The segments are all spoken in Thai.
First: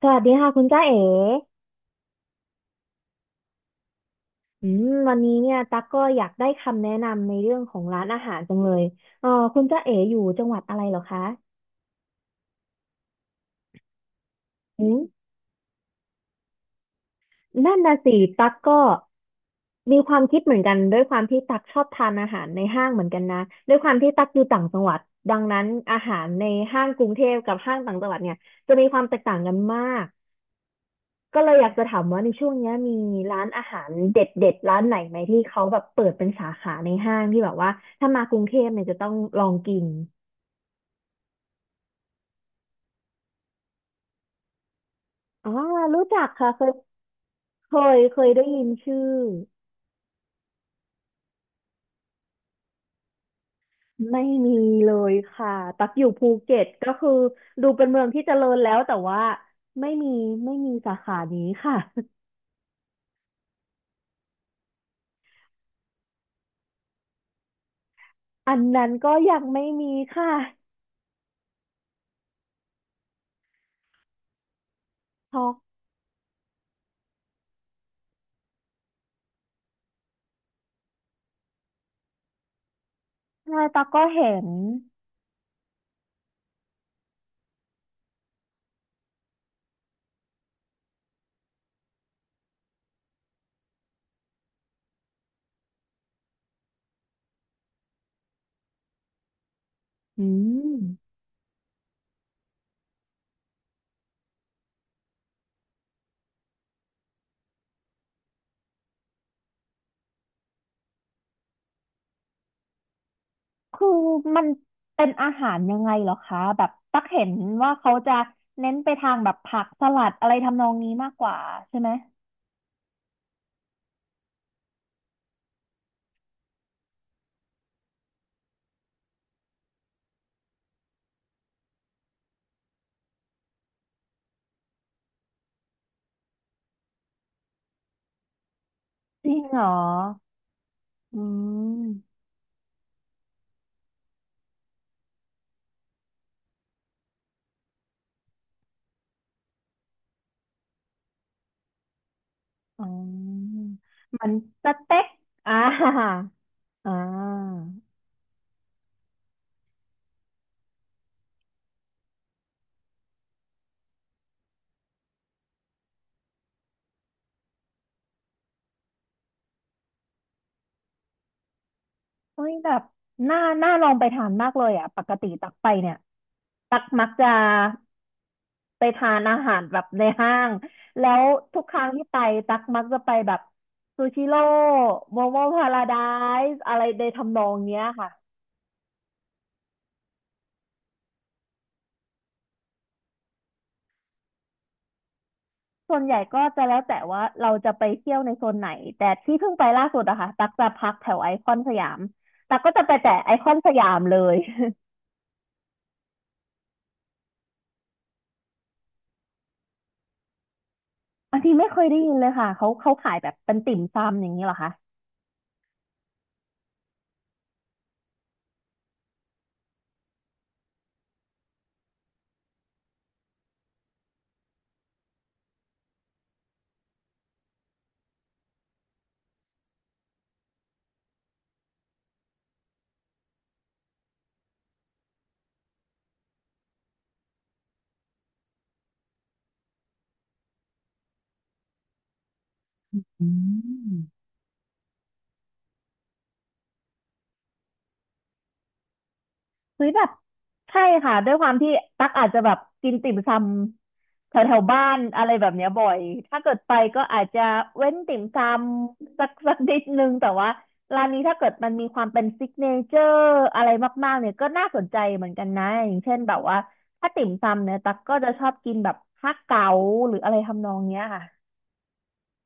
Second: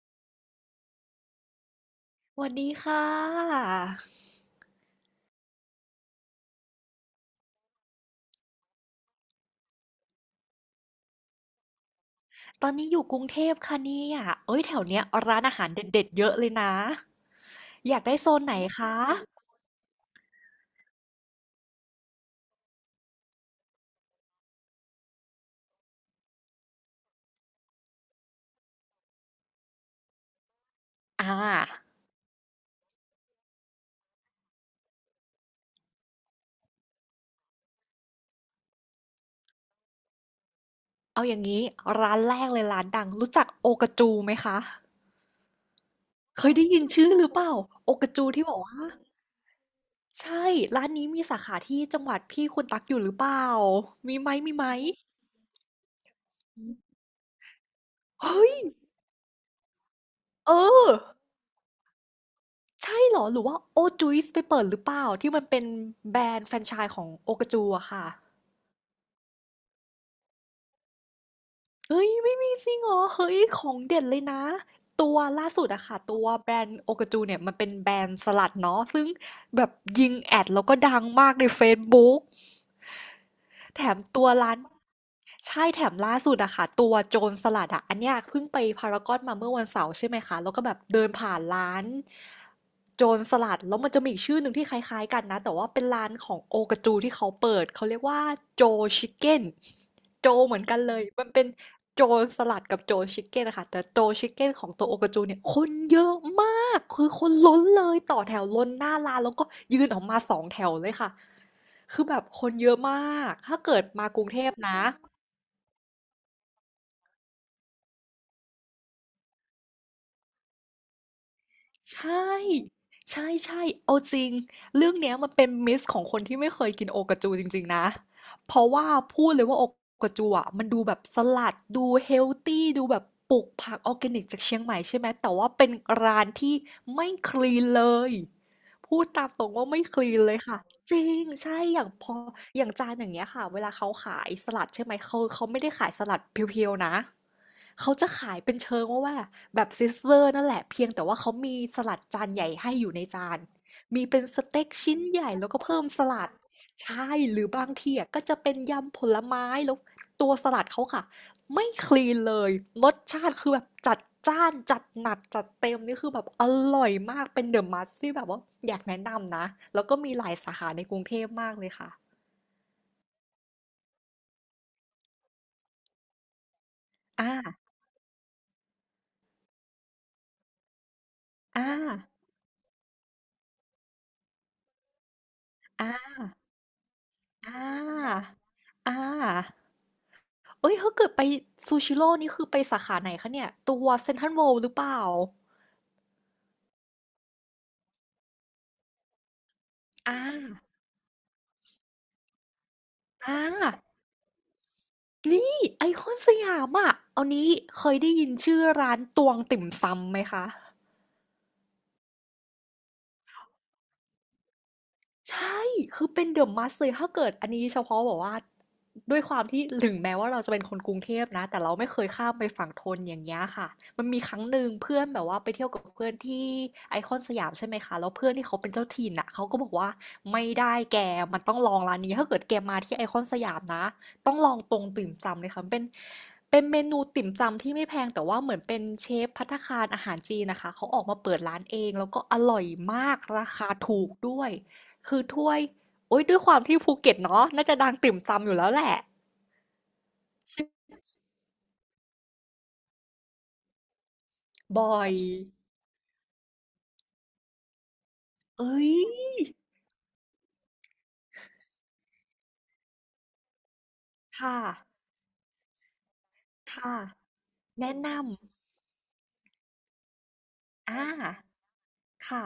สวัสดีค่ะคุณจ้าเอ๋สวัสดีค่ะ วันนี้เนี่ยตั๊กก็อยากได้คำแนะนำในเรื่องของร้านอาหารจังเลยคุณจ้าเอ๋อยู่จังหวัดอะไรเหรอคะตอนนี้อยู่กรุงเทพค่ะเนี่ยเอ้ยแถวอืมเนี้ยร้านอาหารเด็ดๆเยอะเลยนะ นั่นอน่ะยากสิได้โซนตั๊ไหกนก็คะมีความคิดเหมือนกันด้วยความที่ตั๊กชอบทานอาหารในห้างเหมือนกันนะด้วยความที่ตั๊กอยู่ต่างจังหวัดดังนั้นอาหารในห้างกรุงเทพกับห้างต่างจังหวัดเนี่ยจะมีความแตกต่างกันมาก อ่าก็เลยอยากจะถามว่าในช่วงเนี้ยมีร้านอาหารเด็ดเด็ดร้านไหนไหมที่เขาแบบเปิดเป็นสาขาในห้างที่แบบว่าถ้ามากรุงเทพเนี่ยจะต้องลองกินเอาอย่างนี้ร้านแรกเลยร้านดังรู้จักโอกาจูไหมคะ อ๋อรู้จักเคค่ะยเคได้ยยินชื่อหรือเปล่าเคโอยกาเคจูยได้ที่บอกยินว่าชื่อใช่ร้านนี้มีสาขาที่จังหวัดพี่คุณตักอยู่หรือเปล่ามีไม่ไหมมีมีไหมเลยค่ะตักอยู่ภูเก็ตก็คือดูเป็นเมืองที่เจริเฮ้ยญแล้วแต่ว่าไม่มีเอไม่มีอสาขานี้ค่ะ ใช่เหรอหรือว่าโอจุยส์ไปเปิดหรือเปล่าที่มันเป็นแบรนด์แฟรนไชส์ของโอกาจูอะค่ะ อันนั้นก็ยังไม่มีค่ะเฮ้ยไม่มีจริงเหรอเฮ้ยของเด็ดเลยนะตัวช็อล่ากสุดอะค่ะตัวแบรนด์โอกาจูเนี่ยมันเป็นแบรนด์สลัดเนาะซึ่งแบบยิงแอดแล้วก็ดังมากในเฟซบุ๊ก ใช่แถตักมก็ตัวเห็นร้านใช่แถมล่าสุดอะค่ะตัวโจรสลัดอะอันเนี้ยเพิ่งไปพารากอนมาเมื่อวันเสาร์ใช่ไหมคะแล้วก็แบบเดินผ่านร้านโจรสลัดแล้วมันจะมีอีกชื่อหนึ่งที่คล้ายๆกันนะแต่ว่าเป็นร้านของโอกาจูที่เขาเปิดเขาเรียกว่าโจชิคเก้นอืโจเหมือม นกันเลยมันเป็นโจรสลัดกับโจชิคเก้นนะคะแต่โจชิคเก้นของตัวโอกาจูเนี่ยคนเยอะมากคือคนล้นเลยต่อแถวล้นหน้าร้านแล้วก็ยืนออกมาสองแถวเลยค่ะ คือแบบคนเยอะมาก ถ้าเกิดคือมากรุงเทมันพนะ เป็นอาหารยังไงเหรอคะแบบตักเห็นว่าเขาจะเน้นไปทางแบบผักสลัดอะไรทำนองนี้มากกว่าใช่ไหมใช่ ใช่ใช่เอาจริง เรื่องเนี้ยมันเป็นมิสของคนที่ไม่เคยกินโอกาจูจริงๆนะ เพราะว่าพูดเลยว่าโอกาจูอ่ะมันดูแบบสลัดดูเฮลตี้ดูแบบปลูกผักออร์แกนิกจากเชียงใหม่ใช่ไหม แต่ว่าเป็นร้านที่ไม่คลีนเลยพูดตาจมริตงรงเหรว่าอไม่คลีนเลยค่ะจริอืง ใช่ อย่างพอมอย่างจานอย่างเงี้ยค่ะ เวลาเขาขายสลัดใช่ไหมเขาไม่ได้ขายสลัดเพียวๆนะ เขาจะขายเป็นเชิงว่าแบบซิสเลอร์นั่นแหละเพียงแต่ว่าเขามีสลัดจานใหญ่ให้อ๋ออยู่ในจานมีเป็นมันสเต็สกเต็ชิ้นกใหญ่แล้อ่า วก็เพิ่ม สลัดอ่ใช่หรือาบางทีอ่ะก็จะเป็นยำผลไม้แล้วตัวสลัดเขาค่ะไม่คลีนเลยรสชาติคือแบบจัดจ้านจัดหนักจัดเต็มนี่คือแบบอร่อยมากเป็นเดอะมัสที่แบบว่าอยากแนะนำนะแล้วก็มีหลายสาขาในกรุงเทพมากเลยค่ะเฮ้ยแบบน่าน่าลองไปทานมากเลยอ่ะปกติตักไปเนี่ยตักมักจะ อ่าไปทานอาหารแบบในห้าง แล้วทุกอ่าครั้งที่ไปตักมักจะไปแบบซูชิโร่โมโมพาราอ่ไดาซ์อะไรในทำนออ่งเนี้ยค่ะาอ่า เอ้ยถ้าเกิดไปซูชิโร่นี่คือไปสาขาไหนคะเนี่ยตัวเซ็นทรัลเวิลด์หรือเปล่าส่วนใหญ่ก็จะแล้วแต่ว่าเราจะไปเที่ยวในโซนไหน แต่ที่เพิ่งไปล่าสุดอ่าอะค่ะตักจะพักแถวไอคอนสยามตักก็จะไปแต่ไออ่คอนสายามเลย นี่ไอคอนสยามอ่ะเอานี้เคยได้ยินชื่อร้านตวงติ่มซำไหมคะ อันนี้ไม่เคยได้ยินเลยค่ะเขาขายแบบเป็นติ่มซำอย่างนี้เหรอคะใช่ คือเป็น The Must เลย ถ้าเกิดอันนี้เฉพาะแบอกว่าด้วยความที่ถึงแม้ว่าเราจะเป็นคนกรุงเทพนะ แต่เราไม่เคยข้ามไปฝั่งธนอย่างเงี้ยค่ะ มันมีครั้งหนึ่งเพื่อนแบบว่าไปเที่ยวกับเพื่อนที่ไอคอนสยามใช่ไหมคะ แล้วเพื่อนที่เขาเป็นเจ้าถิ่นอ่ะเขาก็บอกว่าไม่ได้แกมันต้องลองร้านนี้ถ้าเกิดแกมาที่ไอคอนสยามนะต้องลองตรงติ่มซำเลยค่ะมันเป็นเมนูติ่มซำที่ไม่แพงแต่ว่าเหมือนเป็นเชฟภัตตาคารอาหารจีนนะคะเขาออกมาเปิดร้านเองแล้วก็อร่อยมากอืราคาถูกม ด้วย คือถ้วยโอ๊ยด้วยความที่ภูเก็ตเนาะน่าจะดังติ่มซำอยู่แล้วแหละเฮ้ยแบบใช่ค่ะด้วยความที่ตักอาจจะแบบกินติ่มซำแถวแถวบอบ้านยอะไรแบบเนี้ยบ่อยถ้าเกิดไปก็อาจจะเว้นติ่มซเอ้ยำสัก สักนิดนึงแต่ว่าร้านนี้ถ้าเกิดมันมีความเป็นซิกเนเจอร์อะไรมากๆเนี่ยก็ค่ะน่าสนใจเหมือนกันนะอย่างเช่นแบบว่าค่ะถ้าติ่มซำเนี่ยตัแนะกนก็จะชอบกินแบบฮักเก๋าหรืออะไรทำนองำเนี้ยค่ะ ค่ะ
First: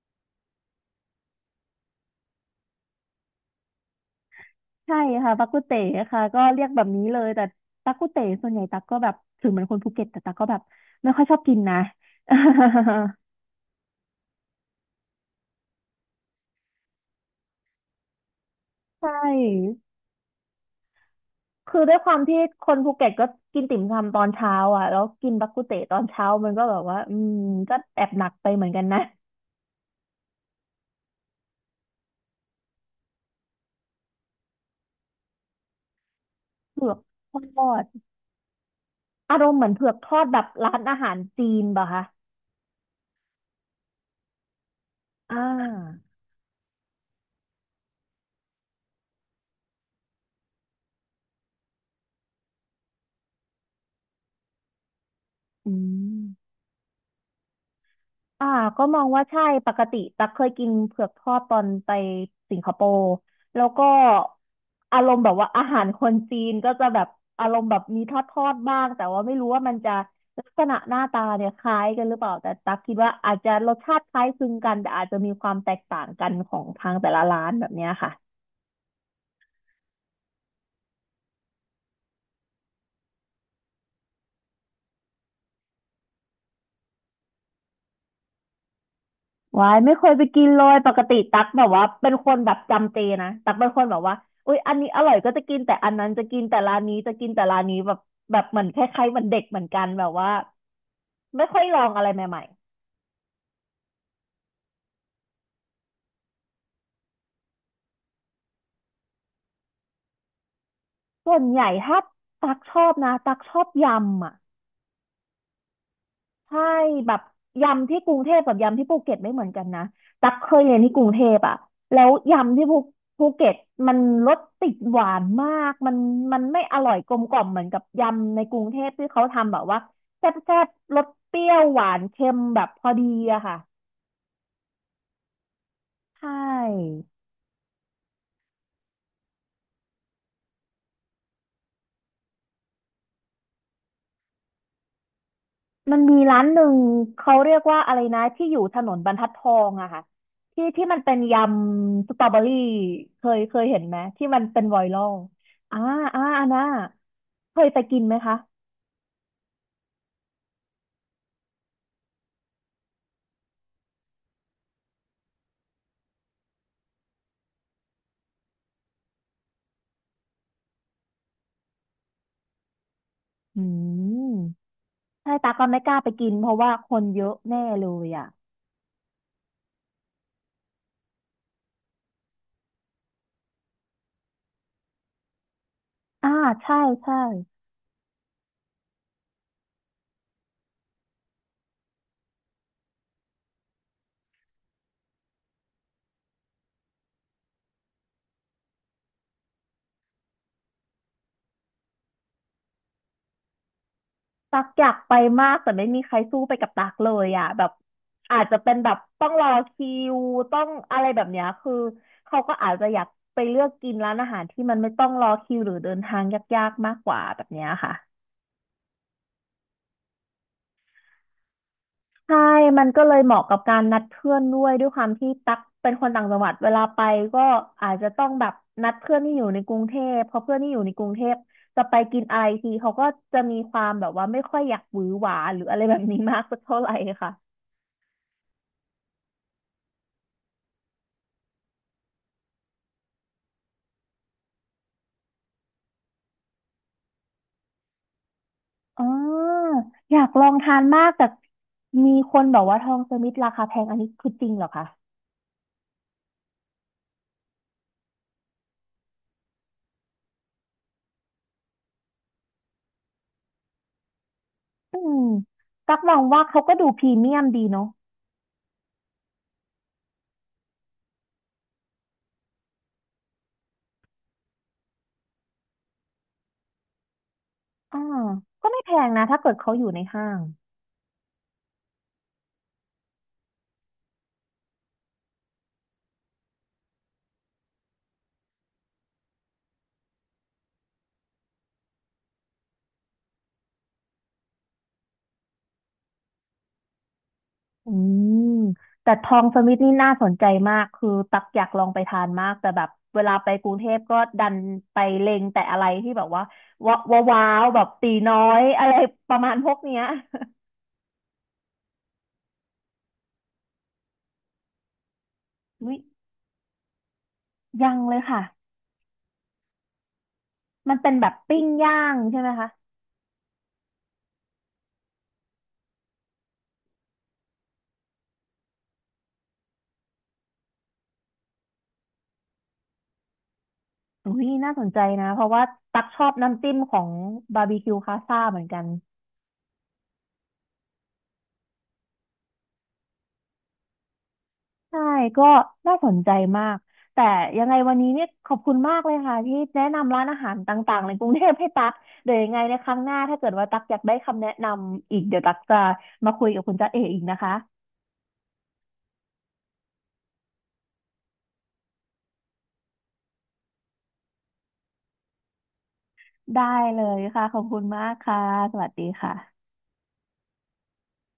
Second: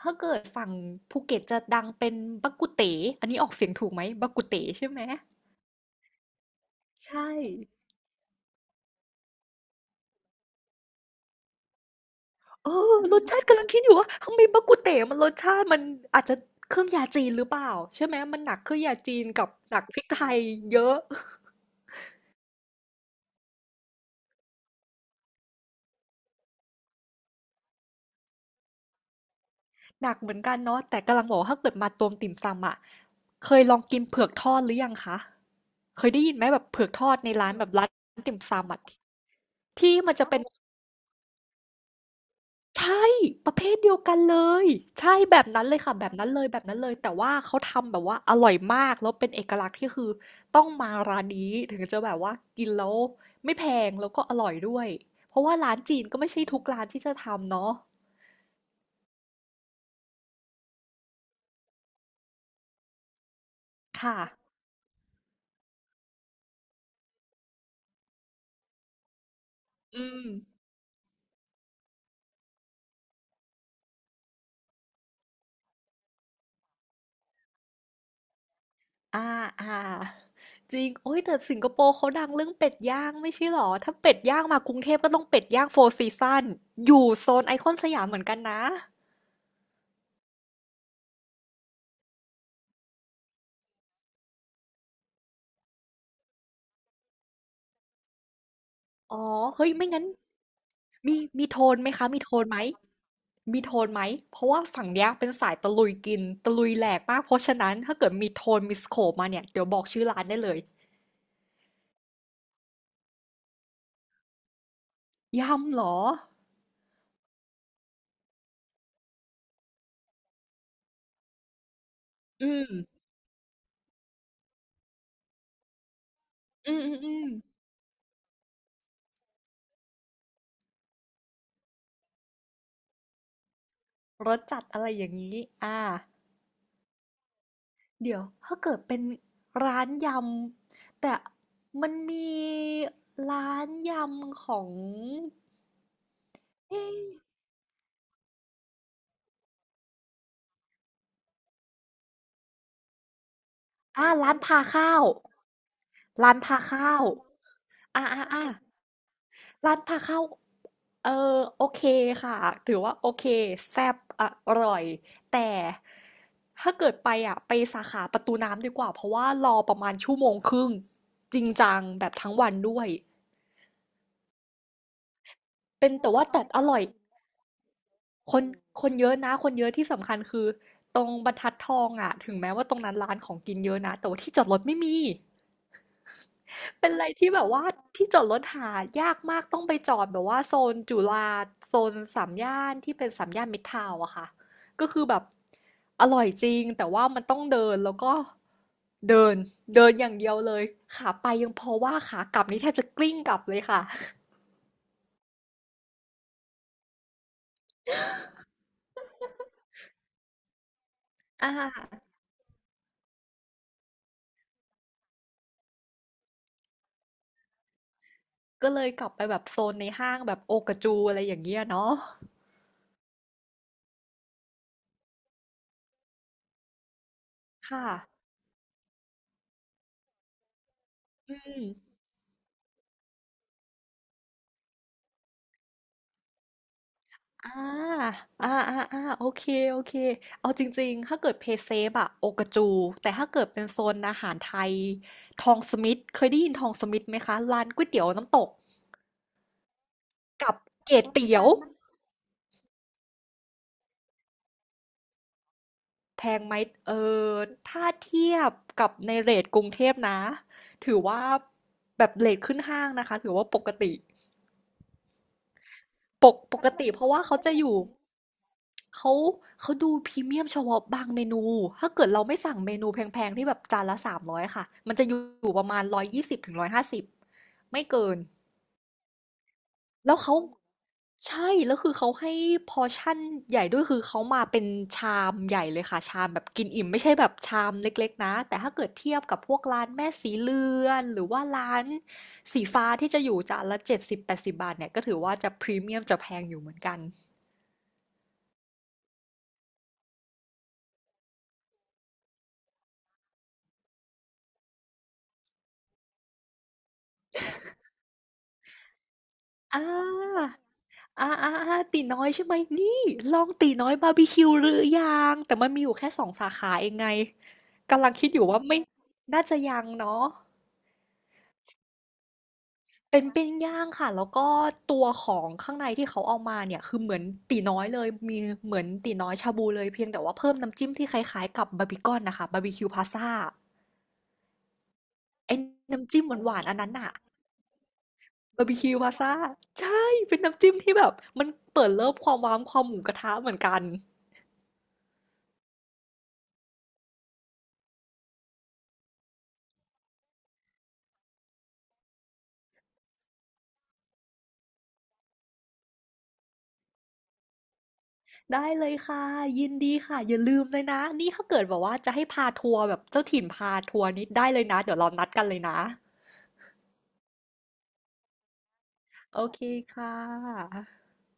ถ้าเกิดฝั่งภูเก็ตจะดังเป็นบักกุเต๋อันนี้ออกเสียงถูกไหมบักกุเต๋ใช่ใช่ไหมค่ะตักกุเต๋ค่ะก็เรียกแบบนี้เลยใช่แต่ตั๊กกุเต๋ส่วนใหญ่ตักก็แบบถึงเหมือนคนภูเก็ตแต่ตักก็แบบไม่ค่อยชอบกินนะ เออรสชาติกำลังคิดอยู่ว่าทำไมบักกุเต๋มันรสชาติมันอาจจะเครื่องยาจีนหรือเปล่าใช่ไหมมันหนักเครื่องยาใชจีนกับห่นักพริกไทยเยอะ คือด้วยความที่คนภูเก็ตก็กินติ่มซำตอนเช้าอ่ะแล้วกินบักกุเตตอนเช้ามันก็แบบว่าอืมก็แอบหนักไปเหมือนกันนะหนักเหมือนกันเนาะแต่กำลังบอกว่าถ้าเกิดมาตวงติ่มซำอะเคยลองกินเผือกทอดหรือยังคะเคยได้ยินไหมแบบเผืเผือกอกทอดในร้านทแบอบดร้านติ่มซำอะอารมณ์เหมือนเผืที่อกทมันอดจะแบเป็นบร้านอาหารจีนป่ะคะใช่ประเภทเดียวกันเลยใช่อ่แบบนั้นเลยค่ะาแบบนั้นเลยแบบนั้นเลยแต่ว่าเขาทำแบบว่าอร่อยมากแล้วเป็นเอกลักษณ์ที่คือต้องมาร้านนี้ถึงจะแบบว่ากินแล้วไม่แพงแล้วก็อร่อยด้วยเพราะว่าอืร้านจีนก็ไม่ใช่ม ทุกร้านที่จะทำเนาะอ่าก็มองว่าใช่ปกติตักเคยกินเผือกทอดตอนไปสิงคโปร์แล้วก็ค่ะอารมณ์แบบว่าอาหารคนจีนก็จะแบบอารมณ์แบบมีทอดทอดบ้างแต่ว่าไม่รู้ว่ามันจะอืม ลักษณะหน้าตาเนี่ยคล้ายกันหรือเปล่าแต่ตักคิดว่าอาจจะรสชาติคล้ายคลึงกันแต่อาจจะมีความแตกต่างกันของทางแต่ละร้านแบบเนี้ยค่ะ อ่า อ่าจริงโอ้ยแต่สิงคโปร์เขาดังเรื่องเป็ดย่างไม่ใช่หรอถ้าเป็ดย่างมากรุงเทพก็ต้องเป็ดย่างโฟร์ซีซันอยู่โซนไอคอนสยามเหมือนกันนะวายไม่เคยไปกินเลยปกติตักแบบว่าเป็นคนแบบจำเจนะตักเป็นคนแบบว่าอุ๊ยอันนี้อร่อยก็จะกินแต่อันนั้นจะกินแต่ร้านนี้จะกินแต่ร้านนี้แบบแบบเหมือนคล้ายๆอ๋เหมืออนเด็กเหมือนเฮ้ยกันไม่งั้แบนบว่ามีไม่มีค่โทอยลนอไหมงอะคะไรมีโทใหม่นไหมมีโทนไหมเพราะว่าฝั่งเนี้ยเป็นสายตะลุยกินตะลุยแหลกมากเพราะฉะนั้นถ้าเกิดมีโทนมีสโคปมาเนี่ยเดี๋ยวบอกชื่อร้านได้เลยๆส่วนใหญ่ถ้าตักชอบนะตักชอบยำอ่ะ ยำเหรอใช่แบบยำที่กรุงเทพกับยำที่ภูเก็ตไม่เหมือนกันนะตักเคยเรียนที่กรุงเทพอะแล้วอืยำที่มภูเก็ตมันรสติดหวานมากมันไม่อือมร่อือยมอืกลมมกล่อมเหมือนกับยำในกรุงเทพที่เขาทำแบบว่าแซ่บแซ่บรสเปรี้ยวหวานเค็มแบบพอดีอะค่ะรสจัดอะไรอย่างนี้อ่า ใช่ เดี๋ยวถ้าเกิดเป็นร้านยำแต่มันมีร้านยำของมันมีร้านหนึ่งเอ๊ะเขาเรียกว่าอะไรนะที่อยู่ถนนบรรทัดทองอะค่ะที่ที่มันเป็นยำสตรอเบอรี่เคยเห็นไหมอ่าที่ร้านมันพาเป็นไวข้ารัวลอ่าอ่าร้านอันพาน่ะข้าวเคยไปกินอ่าไหมอ่าคะอ่าร้านพาข้าวเออโอเคค่ะถือว่าโอเคแซ่บอร่อยแต่ถ้าเกิดไปอ่ะไปสาขาประตูน้ำดีกว่าเพราะว่ารอประมาณชั่วโมงครึ่งจริงจังแบบทั้งวันด้วยอืมใช่ตาก็ไม่กเป็นล้าไปแต่ว่ากินแต่เพราะอว่าร่อย คนเยอะแน่เลยอะคนคนเยอะนะคนเยอะที่สำคัญคือตรงบรรทัดทองอะถึงแม้ว่าตรงนั้นร้านของกินเยอะนะแต่ว่าที่จอดรถไม่มีอ่าใช่เป็นอะไรใช่ ที่แบบว่าที่จอดรถหายากมากต้องไปจอดแบบว่าโซนจุฬาโซนสามย่านที่เป็นสามย่านมิตรทาวน์อะค่ะก็คือแบบอร่อยจริงแต่ว่ามันต้องเดินแล้วก็เดินเดินอย่างเดียวเลยขาไปยังพอว่าขากลับนี่แทบจะกลิ้งกลับเลยค่ะ ตักอยากไปมากแต่ไม่มีใครสู้ไปกับตักเลยอ่ะแบบอาจจะเป็นแบบต้องรอคิวต้องอะไรแบบ เนี้ยอ่าคือเขาก็อาจจะอยากไปเลือกกินร้านอาหารที่มันไม่ต้องรอคิวหรือเดินทางยากๆมากกว่าแบบเนี้ยค่ะก็เลยกลับไปแบบโซนในห้างแบบโอกาจูอะไรอย่างเงี้ยเนาะใช่มันก็เลยเหมาะกับการนัดเพื่อนด้วยด้วยความที่ตั๊กเป็นคนต่างจังหวัดเวลาไปก็ค่ะ อาจจะต้องแบบนัดเพื่อนที่อยู่ในกรุงเทพเพราะเพื่อนที่อยู่ในกรุงเทอืพมจะไปกินอะไรทีเขาก็จะมีความแบบว่าไม่ค่อยอยากหวือหวาหรืออะไรแบบนี้มากสักเท่าไหร่ค่ะ อ่าอ่าอ่าอ่าโอเค โอเค เอาจริงๆ ถ้าเกิดเพย์เซฟอะโอกาจู แต่ถ้าเกิดเป็นโซนอาหารไทย ทองสมิธเคยได้ยินทองสมิธไหมคะร้านก๋วยเตี๋ยวน้ำตกอ๋ออยากลอกังบทานเก๋มากแต่เตี๋ยวมีคนบอกว่าทองสมิธราคาแพงอันนี้คือจริงเหรอคะแพงไหม เออ ถ้าเทียบกับในเรทกรุงเทพนะ ถือว่าแบบเรทขึ้นห้างนะคะ ถือว่าปกติ อืมกักมองปกว่าปเขากก็ดูติเพพรีราะว่าเมีเขายมจะดีอยู่เนาะเขาเขาดูพรีเมียมเฉพาะบางเมนู ถ้าเกิดเราไม่สั่งเมนูแพงๆที่แบบจานละ300ค่ะ มันจะอยู่ประมาณ120ถึง150ไม่อ่าเกิน ก็ไม่แพงนะถ้าเกิดเขาอยู่ในแล้วห้าเขางใช่แล้วคือเขาให้พอชั่นใหญ่ด้วยคือเขามาเป็นชามใหญ่เลยค่ะชามแบบกินอิ่มไม่ใช่แบบชามเล็กๆนะแต่ถ้าเกิดเทียบกับพวกร้านแม่สีเรือนหรือว่าร้านสีฟ้าที่จะอยู่จานละ7080บาทเนี่ยก็ถือว่าจะพรีเมียมจะแพงอยู่เหมือนกัน อืมแต่ทองสมิธนี่น่าสนใจมากคือตักอยากลองไปทานมากแต่แบบเวลาไปกรุงเทพก็ดันไปเล็งแต่อะไรที่แบบว่าว้าวว้าวแบบตีน้อยอะไรประมาณพวกอเนี้ย าอาๆๆตีน้อยใช่ไหมนี่ลองตีน้อยบาร์บีคิวหรือยังแต่มัน มีออุ๊ยู่ยแค่สองสาขาเองไงยังกำลังเลยคิดอค่ะยู่ว่าไม่น่าจะยังเนาะมันเป็นแบบปิ้งย่างใช่ไหมคะ เป็นปิ้งย่างค่ะแล้วก็ตัวของข้างในที่เขาเอามาเนี่ยคือเหมือนตีน้อยเลยมีเหมือนตีน้อยชาบูเลยเพียงแต่ว่าเพิ่มน้ำจิ้มที่คล้ายๆกับบาร์บีคอนนะค่ะบาร์บีคิวพาซ่าอุ้ยน่าสนใจนะเพราะไอ้ว่าตักน้ำชจิ้มอบหวาน้ำนๆจิ้อัมนนั้ขนองอ่ะบาร์บีคิวคาซ่าเหมืบาอนร์บีกันคิวพาซ่าใช่เป็นน้ำจิ้มที่แบบมันเปิดเลิฟความว้ามความหมูกระทะเหมือนกัน ใช่ก็น่าสนใจมากแต่ยังไงวันนี้เนี่ยขอบคุณมากเลยค่ะที่แนะนำร้านอาหารต่างๆในกรุงเทพให้ตักเดี๋ยวยังไงในครั้งหน้าถ้าเกิดว่าตักอยากได้คำแนะนำอีกเดี๋ยวตักจะมาคุยกับคุณจ๊ะเออีกนะคะได้เลยค่ะยินดีค่ะอย่าลืมเลยนะนี่ถ้าเกิดแบบว่าจะให้พาทัวร์แบบเจ้าถิ่นพาทัวร์นี้ได้เลยนะเดี๋ยวเรานัดกันเลยนะได้เลยค่ะขอบคุณมากค่ะสวัสดีโอเคค่ะค่ะ